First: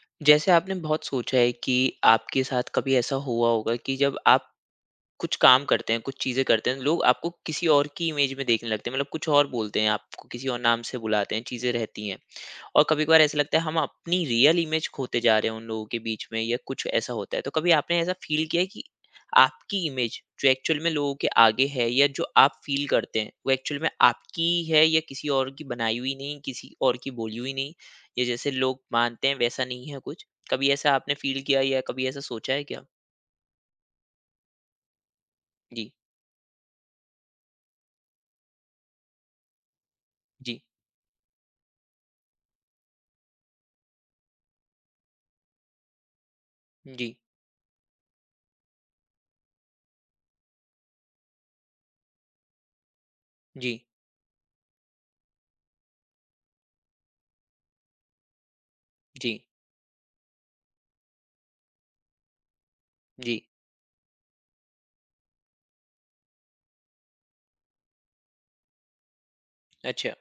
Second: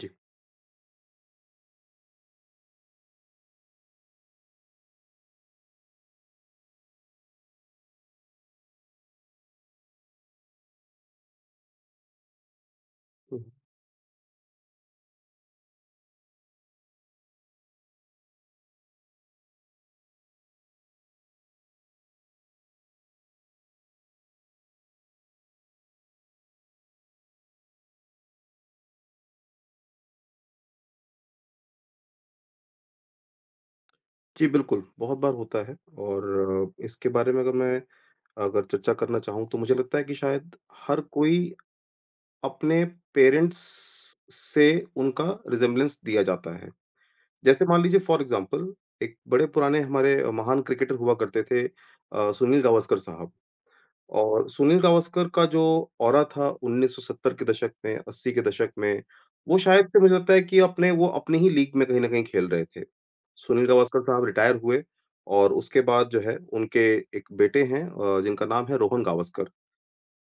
जी। जैसे आपने बहुत सोचा है कि आपके साथ कभी ऐसा हुआ होगा कि जब आप कुछ काम करते हैं कुछ चीज़ें करते हैं लोग आपको किसी और की इमेज में देखने लगते हैं मतलब कुछ और बोलते हैं आपको किसी और नाम से बुलाते हैं चीज़ें रहती हैं और कभी-कभार ऐसा हुँ। लगता है हम अपनी रियल इमेज खोते जा रहे हैं उन लोगों के बीच में या कुछ ऐसा होता है। तो कभी आपने ऐसा फ़ील किया है कि आपकी इमेज जो एक्चुअल में लोगों के आगे है या जो आप फ़ील करते हैं, वो एक्चुअल में आपकी है या किसी और की बनाई हुई नहीं, किसी और की बोली हुई नहीं या जैसे लोग मानते हैं वैसा नहीं है कुछ? कभी ऐसा आपने फ़ील किया या कभी ऐसा सोचा है क्या? जी, बिल्कुल, बहुत बार होता है। जी, और इसके बारे में अगर मैं अगर चर्चा करना चाहूँ तो मुझे लगता है कि शायद जी, हर कोई अपने पेरेंट्स से उनका रिज़ेम्बलेंस दिया जाता है। जी, जैसे मान लीजिए फ़ॉर एग्ज़ाम्पल, एक बड़े पुराने हमारे महान क्रिकेटर हुआ करते थे सुनील गावस्कर साहब। जी, और सुनील गावस्कर का जो ऑरा था 1970 के दशक में, 80 के दशक में, जी, वो शायद से मुझे लगता है कि अपने वो अपनी ही लीग में कहीं न कहीं खेल रहे थे। जी। सुनील गावस्कर साहब रिटायर हुए और उसके बाद जो है उनके एक बेटे हैं, जिनका नाम है रोहन गावस्कर। अच्छा,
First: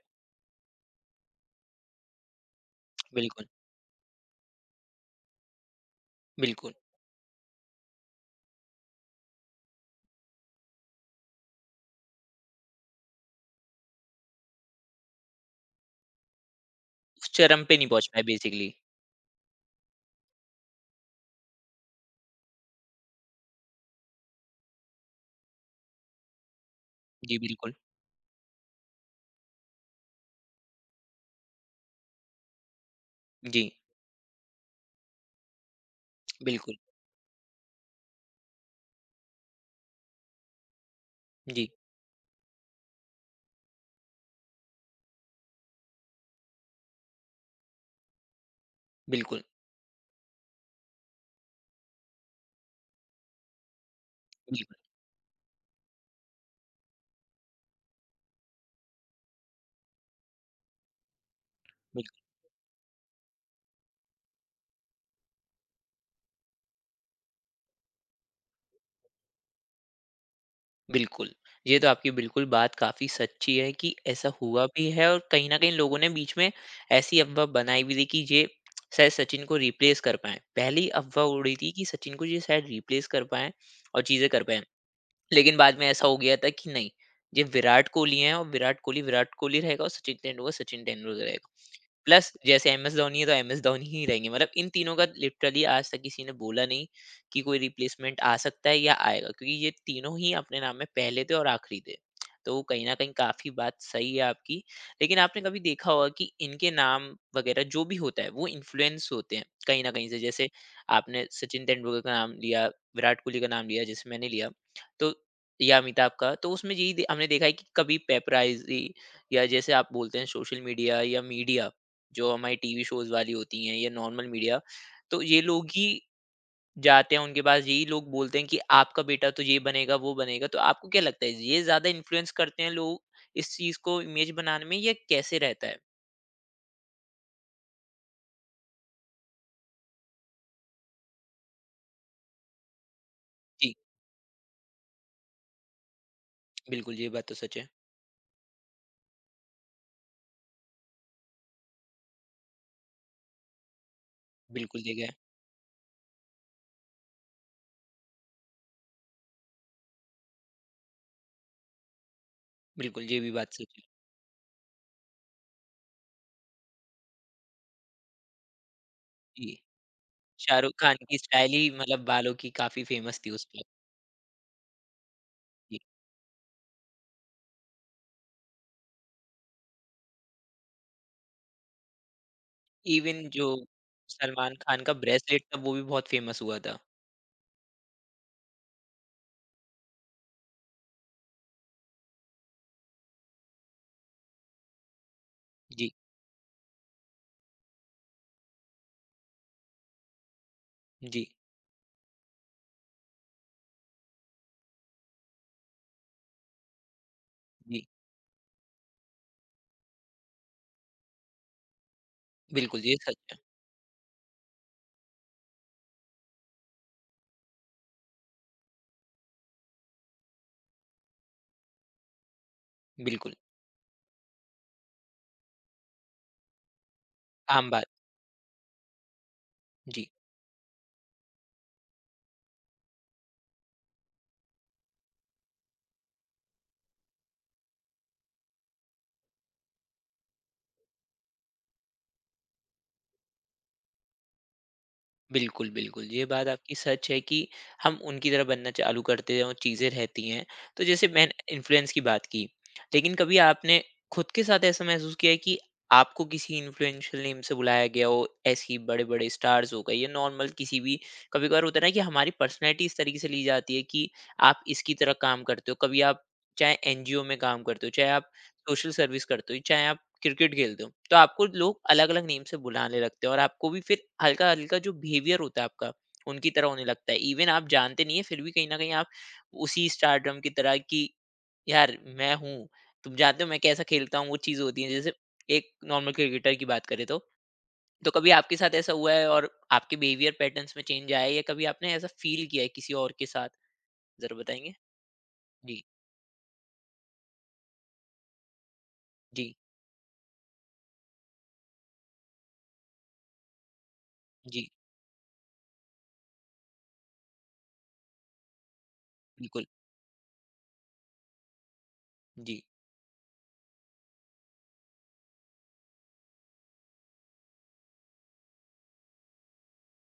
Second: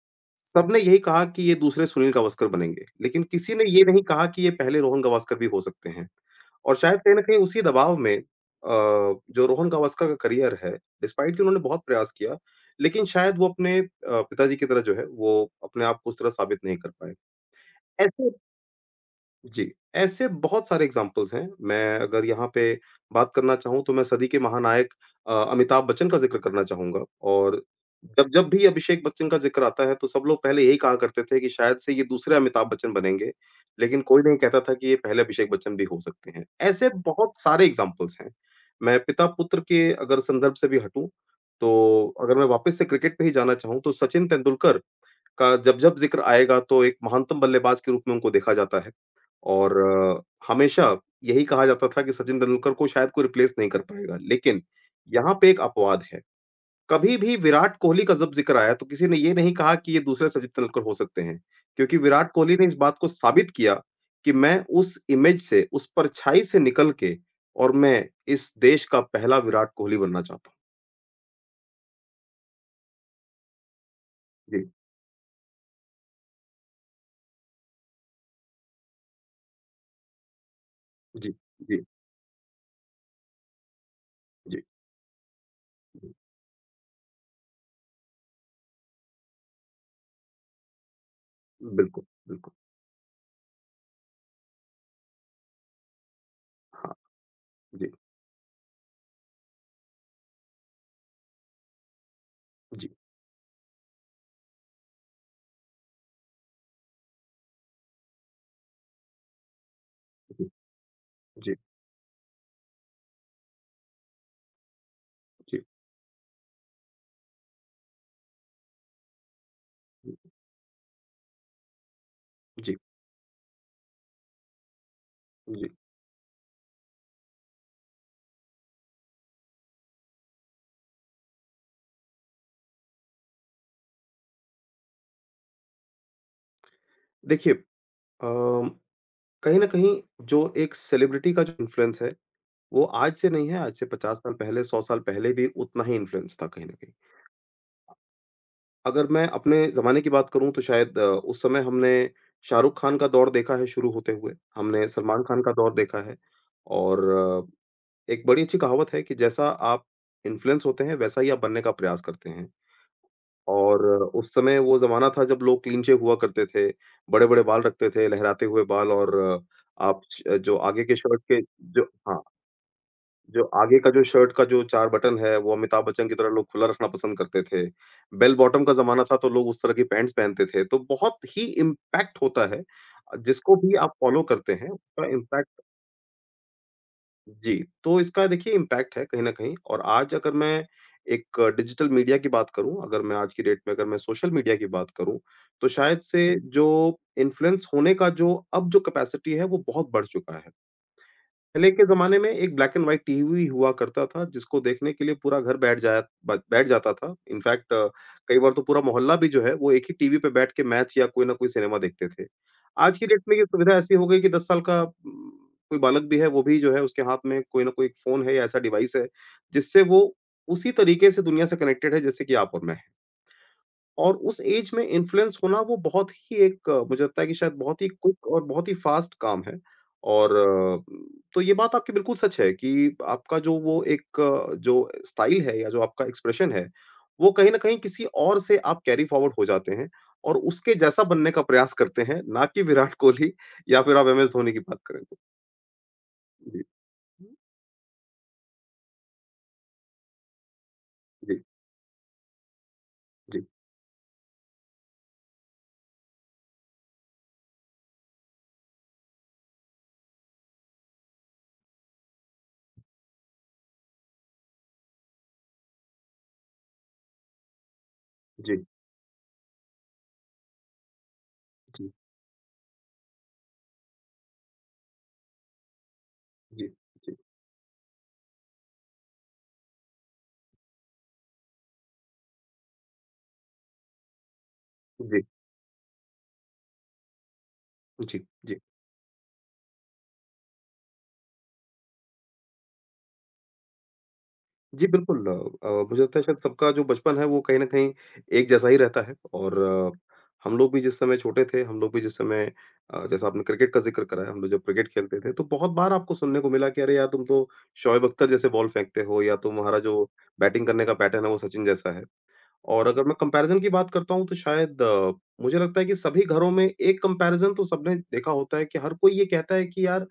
सबने यही कहा कि ये दूसरे सुनील गावस्कर बनेंगे, लेकिन बिल्कुल, किसी ने ये नहीं कहा कि ये पहले रोहन गावस्कर भी हो सकते हैं। बिल्कुल। और शायद कहीं न कहीं उसी दबाव में अ, जो रोहन गावस्कर का करियर है, डिस्पाइट कि उन्होंने बहुत प्रयास किया, लेकिन शायद वो अपने पिताजी की तरह जो है, वो अपने आप को उस तरह साबित नहीं कर पाए। उस चरम पे नहीं पहुँच पाए ऐसे बेसिकली। जी, ऐसे बहुत सारे एग्ज़ाम्पल्स हैं। मैं अगर यहाँ पे बात करना चाहूँ तो मैं सदी के महानायक अमिताभ बच्चन का ज़िक्र करना चाहूँगा। जी, और बिल्कुल। जब जब भी अभिषेक बच्चन का ज़िक्र आता है तो सब लोग पहले यही कहा करते थे कि शायद से ये दूसरे अमिताभ बच्चन बनेंगे, जी, लेकिन कोई नहीं कहता था कि ये पहले अभिषेक बच्चन भी हो सकते हैं। बिल्कुल। ऐसे बहुत सारे एग्ज़ाम्पल्स हैं। मैं पिता-पुत्र के अगर संदर्भ से भी हटूँ, जी। तो अगर मैं वापस से क्रिकेट पे ही जाना चाहूँ तो सचिन तेंदुलकर का जब-जब ज़िक्र आएगा तो एक महानतम बल्लेबाज के रूप में उनको देखा जाता है। बिल्कुल, और हमेशा यही कहा जाता था कि सचिन तेंदुलकर को शायद कोई रिप्लेस नहीं कर पाएगा। लेकिन बिल्कुल, यहाँ पे एक अपवाद है, कभी भी विराट कोहली का जब ज़िक्र आया तो किसी ने ये नहीं कहा कि ये दूसरे सचिन तेंदुलकर हो सकते हैं। क्योंकि बिल्कुल, विराट कोहली ने इस बात को साबित किया कि मैं उस इमेज से, उस परछाई से निकल के और मैं इस देश का पहला विराट कोहली बनना चाहता हूँ। बिल्कुल। ये तो आपकी बिल्कुल बात काफ़ी सच्ची है कि ऐसा जी, हुआ भी है और कहीं न कहीं लोगों ने बीच में ऐसी अफ़वाह बनाई भी थी कि ये शायद सचिन को रिप्लेस कर पाएँ। पहली अफ़वाह जी, उड़ी थी जी, कि सचिन को ये शायद रिप्लेस कर पाएँ और चीज़ें कर पाएँ। जी, लेकिन बाद में ऐसा जी। हो गया था कि नहीं, ये विराट कोहली हैं और विराट कोहली रहेगा और सचिन तेंदुलकर रहेगा। बिल्कुल, प्लस बिल्कुल। जैसे एमएस धोनी है तो एमएस धोनी ही रहेंगे। मतलब इन तीनों का लिटरली आज तक किसी ने बोला नहीं हाँ, कि कोई जी, रिप्लेसमेंट आ सकता है या आएगा, क्योंकि ये तीनों ही अपने नाम में पहले थे और आखिरी थे। तो वो कहीं जी। न कहीं काफ़ी बात सही है आपकी। लेकिन आपने कभी देखा होगा कि इनके नाम वग़ैरह जो भी होता है वो इन्फ्लुएंस होते हैं कहीं न कहीं से। जैसे आपने जी, सचिन तेंदुलकर का नाम लिया, विराट कोहली का नाम लिया जैसे मैंने लिया, तो जी, या अमिताभ का। तो उसमें यही दे हमने देखा है कि कभी पेपराइज़ी या जैसे आप बोलते हैं सोशल मीडिया या मीडिया जो हमारी जी, टीवी शोज़ वाली होती हैं या नॉर्मल मीडिया, तो ये लोग जी। ही जाते हैं उनके पास, यही लोग बोलते हैं कि आपका बेटा तो ये बनेगा, वो बनेगा। तो आपको क्या लगता है ये ज़्यादा इन्फ्लुएंस करते हैं लोग इस चीज़ को इमेज बनाने में या कैसे रहता है? देखिए, अम, कहीं न कहीं जो एक सेलिब्रिटी का जो इन्फ्लुएंस है, वो आज से नहीं है, आज जी, से 50 साल पहले, 100 साल पहले भी उतना ही इन्फ्लुएंस था कहीं न कहीं। बिल्कुल ये बात तो सच है। अगर मैं अपने ज़माने की बात करूँ तो शायद उस समय हमने शाहरुख खान का दौर देखा है शुरू होते हुए, बिल्कुल हमने देखा है। सलमान खान का दौर देखा है। और एक बड़ी अच्छी कहावत है कि जैसा आप इन्फ्लुएंस होते हैं, वैसा ही आप बनने का प्रयास करते हैं। बिल्कुल ये भी बात सच है। और उस समय वो ज़माना था जब लोग क्लीन शेव हुआ करते थे, बड़े-बड़े बाल रखते थे, लहराते हुए बाल। और जी, आप श जो शाहरुख आगे के खान की शर्ट के स्टाइल ही जो, मतलब हाँ, बालों की काफ़ी फेमस थी जो उस वक़्त आगे का जो शर्ट का जो 4 बटन है, वो की। अमिताभ बच्चन की तरह लोग खुला रखना पसंद करते थे। बेल बॉटम का ज़माना था तो लोग उस तरह की पैंट्स पहनते थे, तो बहुत ही इम्पैक्ट होता है, इवन जो जिसको भी आप फ़ॉलो करते सलमान हैं, खान का उसका ब्रेसलेट इम्पैक्ट। था वो भी बहुत फेमस हुआ था। जी, तो इसका देखिए इम्पैक्ट है कहीं न कहीं और आज अगर मैं एक डिजिटल मीडिया की बात करूँ, अगर मैं आज की डेट में अगर मैं सोशल मीडिया की बात करूँ, तो जी, शायद से जो इन्फ्लुएंस होने का जो अब जो कैपेसिटी है वो बहुत बढ़ चुका है। जी, पहले के ज़माने में एक ब्लैक एंड व्हाइट टीवी हुआ करता था, जिसको देखने के लिए पूरा घर बैठ जाया ब बैठ जाता था। इनफैक्ट जी। कई बार तो पूरा मोहल्ला भी जो है, वो एक ही टीवी पे बैठ के मैच या कोई ना कोई सिनेमा देखते थे। बिल्कुल ये आज की सच डेट में है। ये सुविधा ऐसी हो गई कि 10 साल का कोई बालक भी है, वो भी जो है उसके हाथ में कोई ना कोई फ़ोन है या ऐसा डिवाइस है, जिससे वो उसी तरीके से दुनिया से कनेक्टेड है जैसे कि आप और मैं। बिल्कुल, और उस एज में इन्फ्लुएंस होना वो बहुत ही एक, मुझे लगता है कि शायद आम बहुत बात। ही क्विक और बहुत ही फास्ट काम है। जी, और तो ये बात आपकी बिल्कुल सच है कि आपका जो वो एक, जो स्टाइल है या जो आपका एक्सप्रेशन है, वो कहीं न कहीं किसी और से आप कैरी फॉरवर्ड हो जाते हैं और उसके जैसा बनने का प्रयास करते हैं, ना कि विराट कोहली या फिर आप एमएस धोनी की बात करें तो। बिल्कुल, बिल्कुल। ये बात जी। आपकी सच है कि हम उनकी तरह बनना चालू करते हैं और चीज़ें रहती हैं। तो जैसे जी, मैंने इन्फ्लुएंस की बात की, लेकिन कभी जी, आपने खुद के साथ ऐसा महसूस किया है कि आपको किसी इन्फ्लुएंशियल नेम से बुलाया गया हो, ऐसी बड़े-बड़े स्टार्स हो गए या नॉर्मल किसी भी कभी-कभार होता है ना कि हमारी पर्सनैलिटी इस तरीके से ली जाती है कि आप इसकी तरह काम करते हो। कभी आप चाहे एनजीओ में काम करते हो, चाहे आप जी, सोशल सर्विस करते हो, चाहे आप क्रिकेट खेलते हो, तो आपको लोग जी, अलग-अलग नेम से बुलाने लगते हैं और आपको भी फिर हल्का-हल्का जो बिहेवियर होता है आपका, उनकी तरह जी, होने लगता जी, है। इवन आप जानते नहीं है, फिर भी कहीं न कहीं आप उसी स्टारडम की तरह कि, "यार, मैं हूँ, तुम जानते हो मैं कैसा खेलता हूँ," वो चीज़ होती है। जैसे जी, एक नॉर्मल क्रिकेटर की बात करें तो जी, कभी आपके जी। साथ ऐसा हुआ है और आपके बिहेवियर पैटर्न्स में चेंज आया है या कभी आपने ऐसा फ़ील किया है किसी और के साथ? ज़रा बताएँगे? जी, बिल्कुल, जी, मुझे लगता है शायद सबका जो बचपन है वो कहीं न कहीं एक जैसा ही रहता है। जी, और हम लोग भी जिस समय छोटे थे, हम लोग भी जिस समय, जैसा आपने क्रिकेट का ज़िक्र करा है, हम लोग जब जी, क्रिकेट खेलते थे तो बहुत बार आपको सुनने को मिला कि अरे यार तुम तो शोएब अख्तर जैसे बॉल फेंकते हो या बिल्कुल। तुम्हारा जो बैटिंग करने का पैटर्न है वो सचिन जैसा है। जी, और अगर मैं कंपैरिज़न की बात करता हूँ तो शायद मुझे लगता है कि सभी घरों में एक कंपैरिज़न तो सबने देखा होता है कि हर कोई ये कहता है कि यार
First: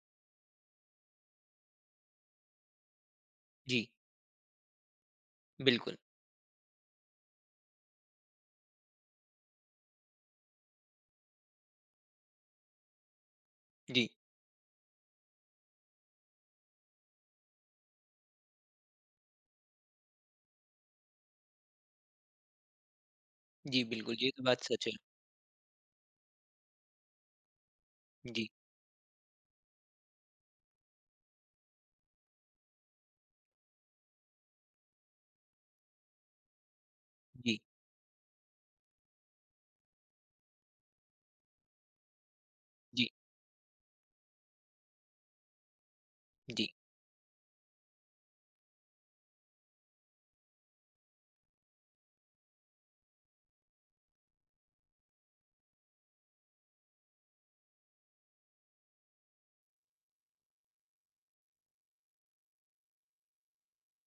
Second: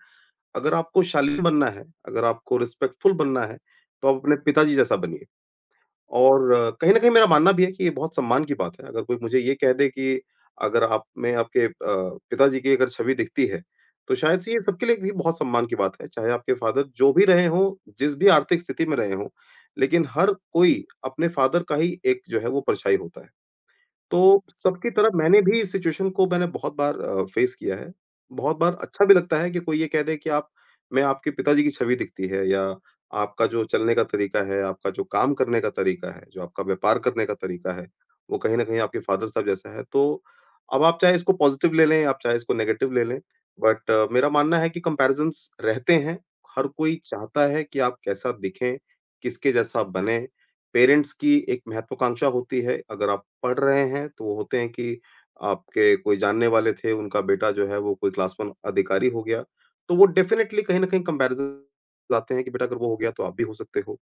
अगर आपको शालीन बनना है, अगर आपको रिस्पेक्टफुल बनना है, जी, तो आप अपने पिताजी जैसा बनिए। बिल्कुल। और कहीं न कहीं मेरा मानना भी है कि ये बहुत सम्मान की बात है। अगर कोई मुझे ये कह दे कि अगर आप में आपके पिताजी की अगर छवि दिखती है, जी। तो शायद से ये सबके लिए भी बहुत सम्मान की बात है, चाहे आपके फादर जो भी रहे हों, जिस भी आर्थिक स्थिति में रहे हों, लेकिन हर कोई अपने फादर का ही एक जो है वो परछाई होता है। जी, बिल्कुल, ये तो तो बात सच सबकी है। तरह मैंने भी इस सिचुएशन को मैंने बहुत बार फेस किया है। जी, बहुत बार अच्छा भी लगता है कि कोई ये कह दे कि आप, मैं आपके पिताजी की छवि दिखती है या आपका जो चलने का तरीका है, आपका जो काम करने का तरीका है, जो आपका व्यापार करने का जी, तरीका है, वो कहीं न कहीं आपके फादर साहब जैसा है। तो अब आप चाहे इसको पॉज़िटिव ले लें, आप चाहे इसको नेगेटिव ले जी, लें, बट मेरा मानना है कि कंपैरिज़न्स रहते हैं। जी, हर कोई चाहता है कि आप कैसा दिखें, किसके जैसा बनें। पेरेंट्स की एक महत्वाकांक्षा होती है, अगर आप पढ़ रहे हैं तो वो होते हैं कि आपके कोई जानने वाले थे, उनका बेटा जो है वो कोई क्लास 1 अधिकारी हो गया, तो वो डेफ़िनेटली कहीं न कहीं कंपैरिज़न्स आते हैं कि बेटा अगर वो हो गया तो आप भी हो सकते हो।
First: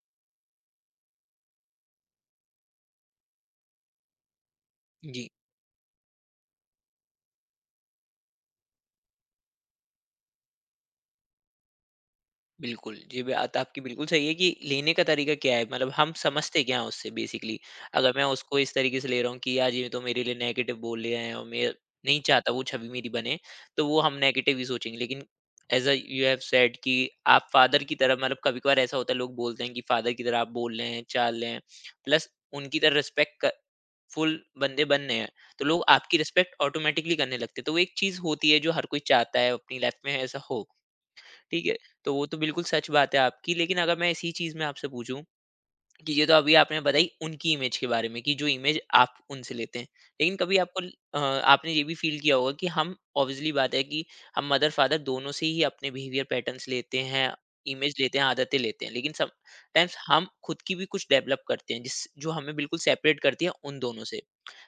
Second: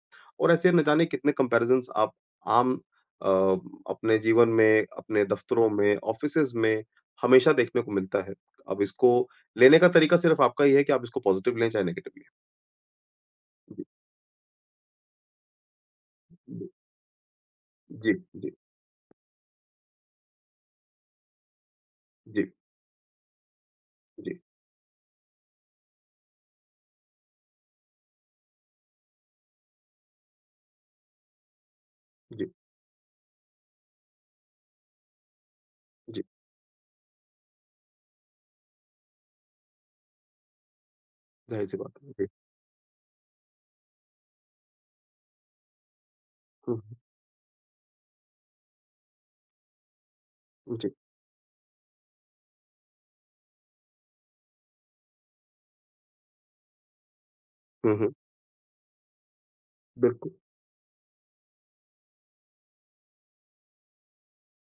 और ऐसे न जाने कितने कंपैरिज़न्स आप आम अ, अपने जीवन में, अपने जी, दफ़्तरों में, ऑफ़िसेज़ में हमेशा देखने को मिलता है। अब इसको लेने का तरीका सिर्फ़ आपका ही है कि आप इसको पॉज़िटिव लें चाहे नेगेटिव लें। बिल्कुल। ये बात आपकी जी, बिल्कुल सही है कि लेने का तरीका क्या है, मतलब हम समझते क्या हैं उससे बेसिकली। अगर जी, मैं जी, जी, उसको इस तरीके से ले रहा हूँ कि यार ये तो मेरे लिए नेगेटिव बोल रहे हैं और मैं नहीं चाहता जी, वो छवि मेरी बने, तो वो हम जी, नेगेटिव ही सोचेंगे। लेकिन as a you have said कि आप फ़ादर की तरह मतलब कभी-कभार ऐसा होता है लोग बोलते हैं कि फ़ादर की तरह आप बोल रहे हैं, चाल रहे हैं, प्लस जी, उनकी तरह रिस्पेक्ट क फुल बंदे बनने हैं तो लोग आपकी जी। रिस्पेक्ट ऑटोमेटिकली करने लगते हैं तो वो एक चीज होती है जो हर कोई चाहता है अपनी लाइफ में ऐसा हो ठीक है ज़ाहिर-सी बात है। तो वो जी। तो बिल्कुल सच बात है आपकी लेकिन अगर मैं इसी चीज में आपसे पूछूं कि ये तो अभी हुँ, आपने हुँ। बताई उनकी इमेज के बारे में कि जो इमेज आप उनसे लेते हैं। लेकिन कभी आपको जी। आपने ये भी फ़ील किया होगा कि हम ऑब्वियसली बात है कि हम मदर-फ़ादर दोनों से ही अपने बिहेवियर पैटर्न्स लेते हैं, इमेज हुँ, हुँ। लेते हैं, आदतें लेते हैं। लेकिन समटाइम्स हम बिल्कुल। खुद की भी कुछ डेवलप करते हैं जिस जो हमें बिल्कुल सेपरेट करती है उन दोनों से।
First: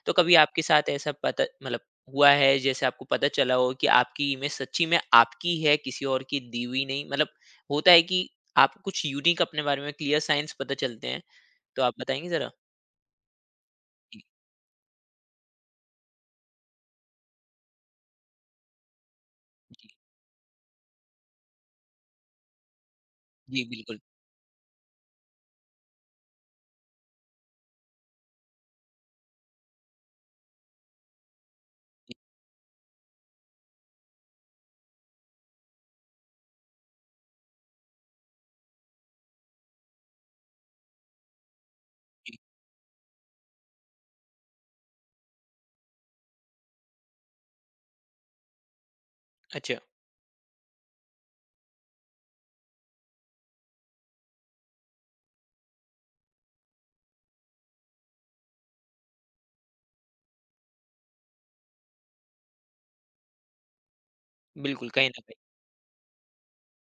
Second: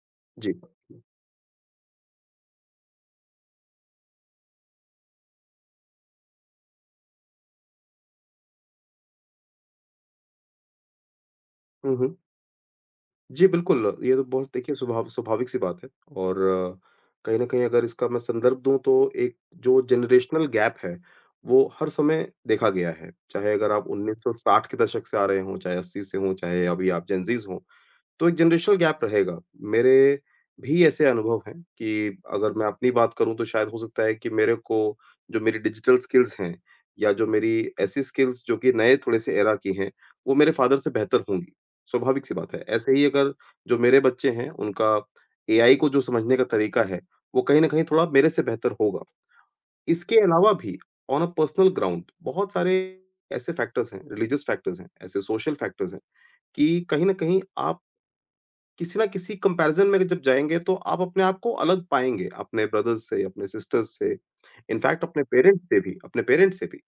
तो कभी जी। आपके साथ ऐसा पता मतलब हुआ है जैसे आपको पता चला हो कि आपकी इमेज सच्ची में आपकी है किसी और की दी हुई नहीं? मतलब होता है कि आपको कुछ यूनिक अपने बारे में क्लियर साइन्स पता चलते हैं तो आप हुँ, हुँ। बताएँगी ज़रा? जी, बिल्कुल, ये जी, तो बहुत देखिए स्वभाव स्वाभाविक-सी बात है। और कहीं न कहीं अगर इसका मैं संदर्भ दूँ तो एक जो जी, जनरेशनल गैप है, वो हर समय देखा गया है। चाहे जी, अगर आप बिल्कुल। 1960 के दशक से आ रहे हों, चाहे 80 से हों, चाहे अभी आप जेन ज़ीज़ हों। तो एक जनरेशनल गैप रहेगा। मेरे भी ऐसे अनुभव हैं कि जी, अगर मैं अपनी बात करूँ तो शायद हो सकता है कि मेरे को जो मेरी डिजिटल स्किल्स हैं या जो मेरी ऐसी स्किल्स जो कि नए थोड़े-से एरा की हैं, वो मेरे फ़ादर से बेहतर होंगी। स्वाभाविक-सी जी। बात है। ऐसे ही अगर जो मेरे बच्चे हैं उनका एआई को जो समझने का तरीका है, वो कहीं न कहीं थोड़ा मेरे से बेहतर होगा। अच्छा, इसके अलावा भी ऑन अ पर्सनल ग्राउंड बहुत सारे ऐसे फैक्टर्स हैं, रिलीजियस फैक्टर्स हैं, ऐसे सोशल फैक्टर्स हैं कि कहीं न कहीं आप किसी ना किसी कंपैरिज़न में जब जाएँगे तो आप अपने आप को अलग पाएँगे, अपने ब्रदर्स से, अपने सिस्टर्स से, बिल्कुल, इनफैक्ट कहीं न अपने कहीं। पेरेंट्स से भी अपने पेरेंट्स से भी।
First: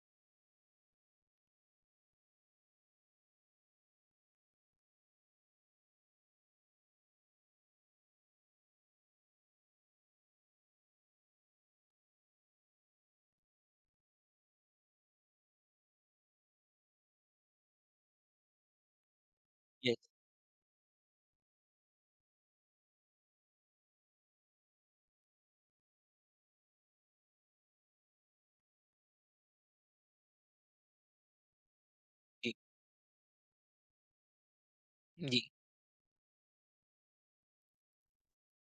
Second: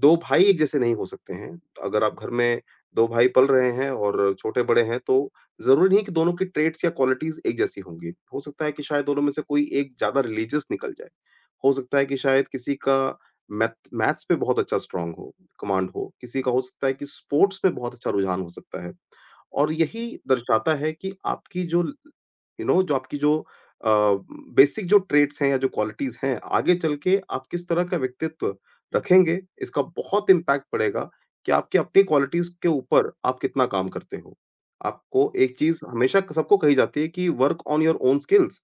2 भाई एक जैसे नहीं हो सकते हैं। अगर आप घर में 2 भाई पल रहे हैं और छोटे-बड़े हैं तो ज़रूरी नहीं कि दोनों की ट्रेड्स या क्वालिटीज़ एक जैसी होंगी। हो सकता है कि शायद दोनों में से कोई एक ज़्यादा रिलीजियस निकल जाए। हो सकता है कि शायद किसी का मैथ मैथ्स पे बहुत अच्छा स्ट्रॉन्ग हो, कमांड हो, किसी का हो सकता है कि स्पोर्ट्स में बहुत अच्छा रुझान हो सकता है। और यस, यही दर्शाता है कि आपकी जो अ, बेसिक जो ट्रेट्स हैं या जो क्वालिटीज़ हैं, आगे चल के आप किस तरह का व्यक्तित्व रखेंगे, इसका बहुत इम्पैक्ट पड़ेगा कि आपकी अपनी क्वालिटीज़ जी, के ऊपर आप कितना काम करते हो। आपको जी, एक चीज़ हमेशा सबको कही जाती है कि work on your own skills.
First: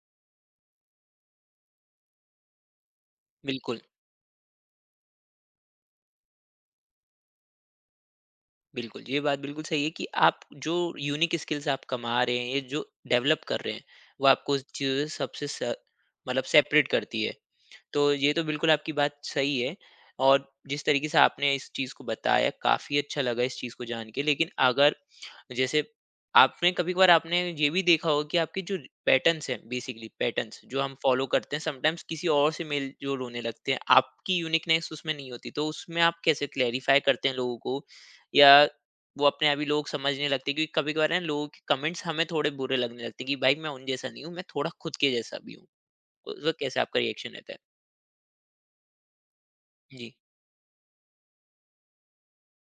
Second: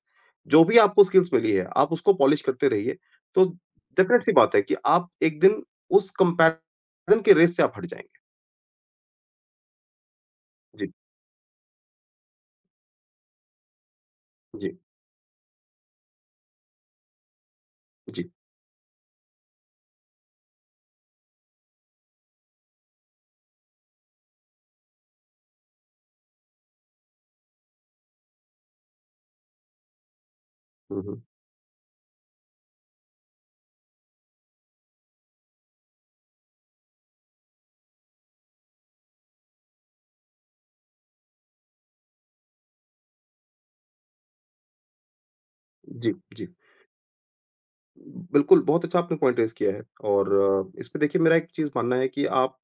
जो भी आपको स्किल्स मिली है, आप उसको पॉलिश करते रहिए। तो बिल्कुल, डेफिनेट सी बात है कि आप एक दिन उस कंपैरिज़न के रेस से आप हट जाएँगे। बिल्कुल। ये बात बिल्कुल सही है कि आप जो जी, यूनिक स्किल्स आप कमा रहे हैं, ये जो डेवलप कर रहे हैं, वो आपको उस जी, चीज़ों से सबसे स मतलब सेपरेट करती है। तो जी। ये तो बिल्कुल आपकी बात सही है और जिस तरीके से आपने इस चीज़ को बताया, काफ़ी अच्छा लगा इस चीज़ को जान के। लेकिन अगर जैसे आपने कभी-कभार आपने ये भी देखा होगा कि आपके जो पैटर्न्स हैं बेसिकली पैटर्न्स जो हम हुँ, हुँ। फॉलो करते हैं समटाइम्स किसी और से मेल-जोल होने लगते हैं, आपकी यूनिकनेस उसमें नहीं होती। तो उसमें आप कैसे क्लैरिफ़ाई करते हैं लोगों को या वो अपने आप ही लोग समझने लगते हैं? क्योंकि कभी-कभार ना लोगों के कमेंट्स हमें थोड़े बुरे लगने लगते हैं कि भाई मैं उन जैसा नहीं हूँ, मैं थोड़ा खुद के जैसा भी हूँ। जी, तो उस जी। वक़्त कैसे आपका रिएक्शन रहता है? बिल्कुल, बहुत अच्छा आपने पॉइंट रेज़ किया है। जी, और इसमें देखिए मेरा एक चीज़ मानना है कि आप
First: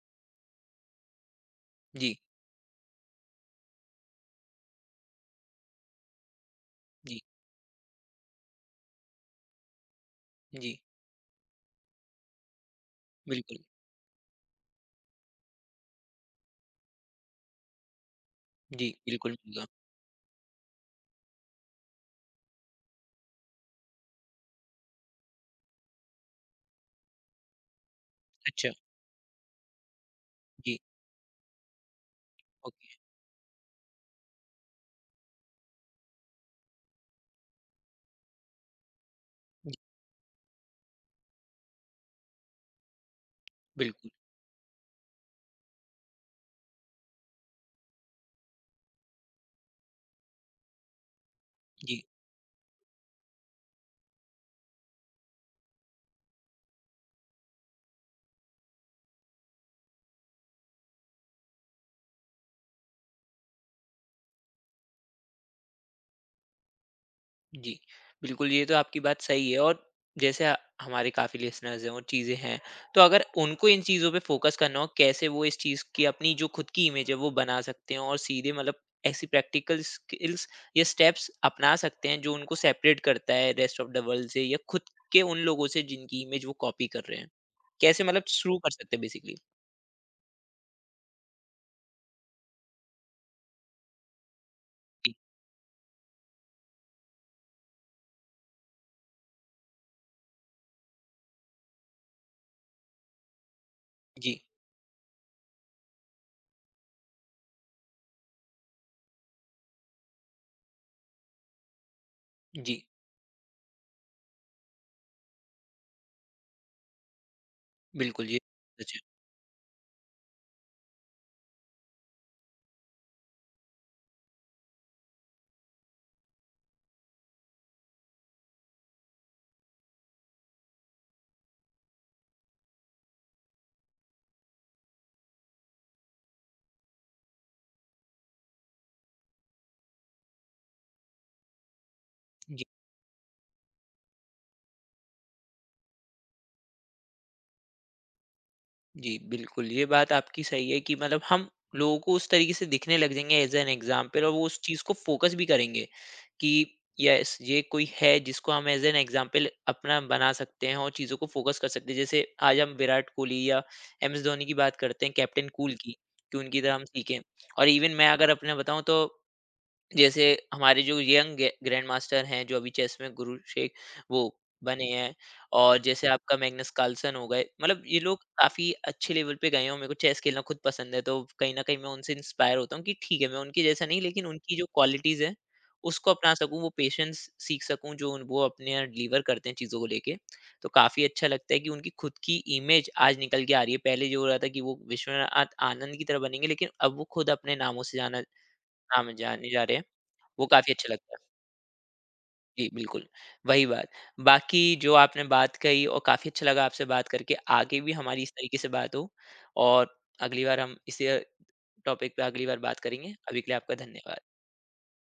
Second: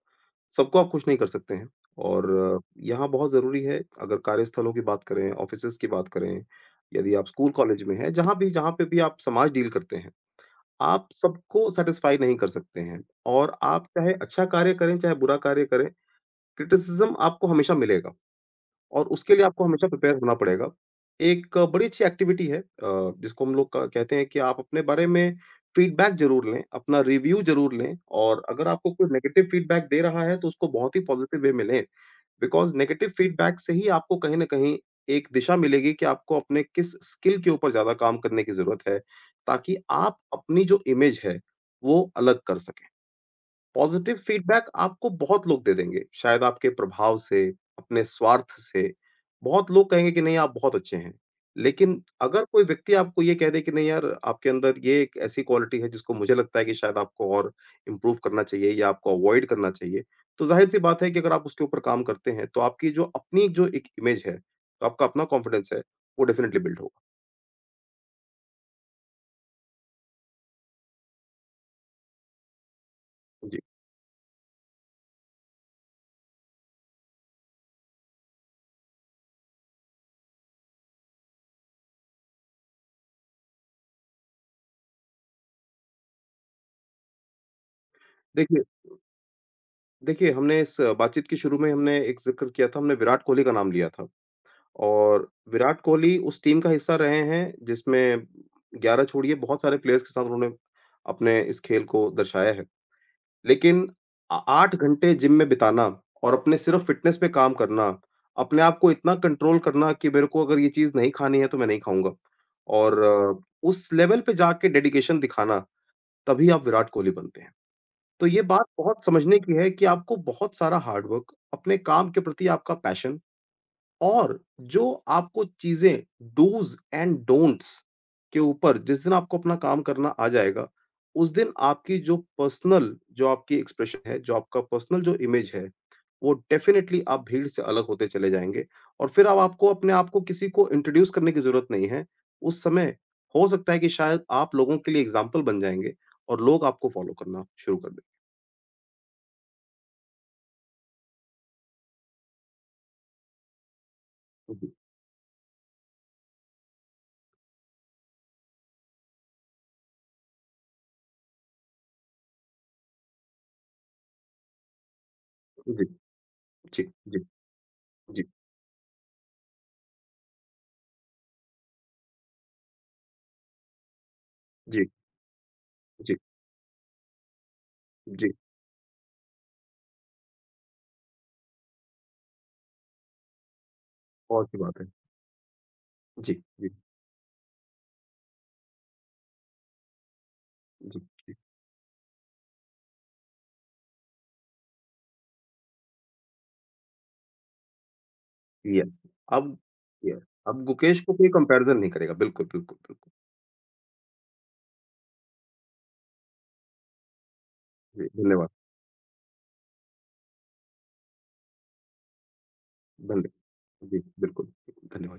सबको आप खुश नहीं कर सकते हैं। जी, और यहाँ बहुत ज़रूरी है अगर कार्यस्थलों की बात करें, ऑफ़िसेज़ की बात करें, यदि जी, आप स्कूल-कॉलेज में हैं, जहाँ पे भी आप समाज डील करते हैं, जी, आप सबको सैटिस्फ़ाई नहीं कर सकते हैं। और बिल्कुल। आप चाहे अच्छा कार्य करें, चाहे बुरा कार्य करें, क्रिटिसिज़्म आपको हमेशा मिलेगा। जी, और बिल्कुल उसके लिए आपको मिलेगा। हमेशा प्रिपेयर होना पड़ेगा। एक बड़ी अच्छी एक्टिविटी है, जिसको हम लोग क कहते हैं कि आप अपने बारे में फीडबैक ज़रूर लें, अपना रिव्यू ज़रूर लें और अगर अच्छा, आपको कोई नेगेटिव फीडबैक दे रहा है, तो उसको जी, बहुत ही पॉज़िटिव वे में लें। बिकॉज़ ओके, नेगेटिव फीडबैक से ही आपको कहीं न कहीं एक दिशा मिलेगी कि आपको अपने किस स्किल के ऊपर ज़्यादा काम करने की ज़रूरत है, जी, ताकि आप अपनी जो इमेज है, वो अलग कर सकें। बिल्कुल, पॉजिटिव फीडबैक आपको बहुत लोग दे देंगे, शायद आपके प्रभाव से, अपने स्वार्थ से। बहुत लोग कहेंगे कि नहीं आप बहुत अच्छे हैं। जी। लेकिन अगर कोई व्यक्ति आपको ये कह दे कि नहीं यार आपके अंदर ये एक ऐसी क्वालिटी है जिसको मुझे लगता है कि शायद आपको और इम्प्रूव करना चाहिए या आपको अवॉइड करना चाहिए। तो ज़ाहिर-सी बात है कि अगर आप उसके ऊपर काम करते हैं तो आपकी जो अपनी जो एक इमेज है, तो आपका अपना कॉन्फिडेंस है, वो डेफिनिटली बिल्ड होगा। जी, बिल्कुल, ये तो आपकी बात सही है और जैसे हमारे काफ़ी लिसनर्स हैं और चीज़ें हैं, तो अगर जी, उनको इन चीज़ों पे फ़ोकस करना हो, कैसे वो इस चीज़ की अपनी जो खुद की इमेज है, वो बना सकते हैं और सीधे मतलब ऐसी प्रैक्टिकल स्किल्स या स्टेप्स अपना सकते हैं, जो उनको सेपरेट करता है रेस्ट ऑफ द वर्ल्ड से या खुद के उन लोगों से जिनकी इमेज वो कॉपी कर रहे हैं? कैसे मतलब शुरू देखिए कर सकते हैं बेसिकली? देखिए हमने इस बातचीत के शुरू में हमने एक ज़िक्र किया था, हमने विराट कोहली का नाम लिया था। जी, और विराट कोहली उस टीम का हिस्सा रहे हैं जिसमें 11 छोड़िए बहुत सारे प्लेयर्स के साथ उन्होंने अपने इस खेल को दर्शाया है। लेकिन आ जी, 8 घंटे जिम में बिताना और अपने सिर्फ़ फ़िटनेस पे काम करना, अपने आप को इतना कंट्रोल करना कि मेरे को अगर ये चीज़ नहीं खानी है तो मैं नहीं खाऊँगा। जी, और उस लेवल पे जाके डेडिकेशन दिखाना, तभी आप विराट कोहली बनते हैं। बिल्कुल, तो ये ये बात अच्छा। बहुत समझने की है कि आपको बहुत सारा हार्ड वर्क, अपने काम के प्रति आपका पैशन और जो आपको चीज़ें डूज़ एंड डोंट्स के ऊपर जिस दिन आपको अपना काम करना आ जाएगा, उस दिन आपकी जो पर्सनल जो आपकी एक्सप्रेशन है, जो आपका पर्सनल जो इमेज है, वो डेफ़िनेटली आप भीड़ से अलग होते चले जाएँगे और फिर अब आपको अपने आप को किसी को इंट्रोड्यूस करने की ज़रूरत नहीं है। उस समय हो सकता है कि शायद आप लोगों के लिए एग्ज़ाम्पल बन जाएँगे और लोग आपको फ़ॉलो करना शुरू कर दें। जी, बिल्कुल, ये बात आपकी सही है कि मतलब हम लोगों को उस तरीके से दिखने लग जाएँगे एज़ एन एग्ज़ाम्पल और वो उस जी, चीज़ को फ़ोकस भी करेंगे कि येस, ये कोई है जिसको हम एज़ एन एग्ज़ाम्पल अपना बना सकते हैं और चीज़ों को फ़ोकस कर सकते हैं। जैसे आज हम विराट कोहली या एम एस धोनी की बात करते हैं, कैप्टन कूल जी, जी, की, कि उनकी तरह जी, हम सीखें। जी, और इवन मैं अगर अपना बताऊँ तो जैसे हमारे जो यंग ग्रैंड मास्टर हैं जो अभी चेस में गुरु शेख वो बने जी, हैं और जैसे जी, आपका मैग्नस कार्लसन हो गए मतलब ये लोग जी, काफी अच्छे लेवल पे गए हैं और मेरे को चेस खेलना खुद पसंद है तो कहीं ना कहीं मैं उनसे इंस्पायर होता हूँ कि ठीक है मैं उनके जैसा नहीं लेकिन उनकी बहुत-सी जो बात है। क्वालिटीज है उसको अपना जी, सकूं वो जी, पेशेंस सीख सकूं जो वो अपने डिलीवर करते हैं चीज़ों को लेके तो काफ़ी अच्छा जी। लगता है कि उनकी खुद की इमेज आज निकल के आ रही है पहले जो हो रहा था कि वो विश्वनाथ आनंद की तरह बनेंगे लेकिन अब वो खुद अपने नामों से जाना यस, नाम जाने अब जा रहे हैं यस, वो अब काफ़ी अच्छा गुकेश लगता को है। कोई कंपैरिज़न नहीं करेगा। बिल्कुल, जी, बिल्कुल, बिल्कुल, बिल्कुल। वही बात। बाकी जो आपने बात कही और काफ़ी अच्छा लगा आपसे बात करके, आगे भी जी, हमारी इस धन्यवाद। तरीके से बात हो और अगली बार हम इसी टॉपिक पे अगली बार बात करेंगे। धन्य अभी के लिए आपका जी, धन्यवाद। बिल्कुल, धन्यवाद।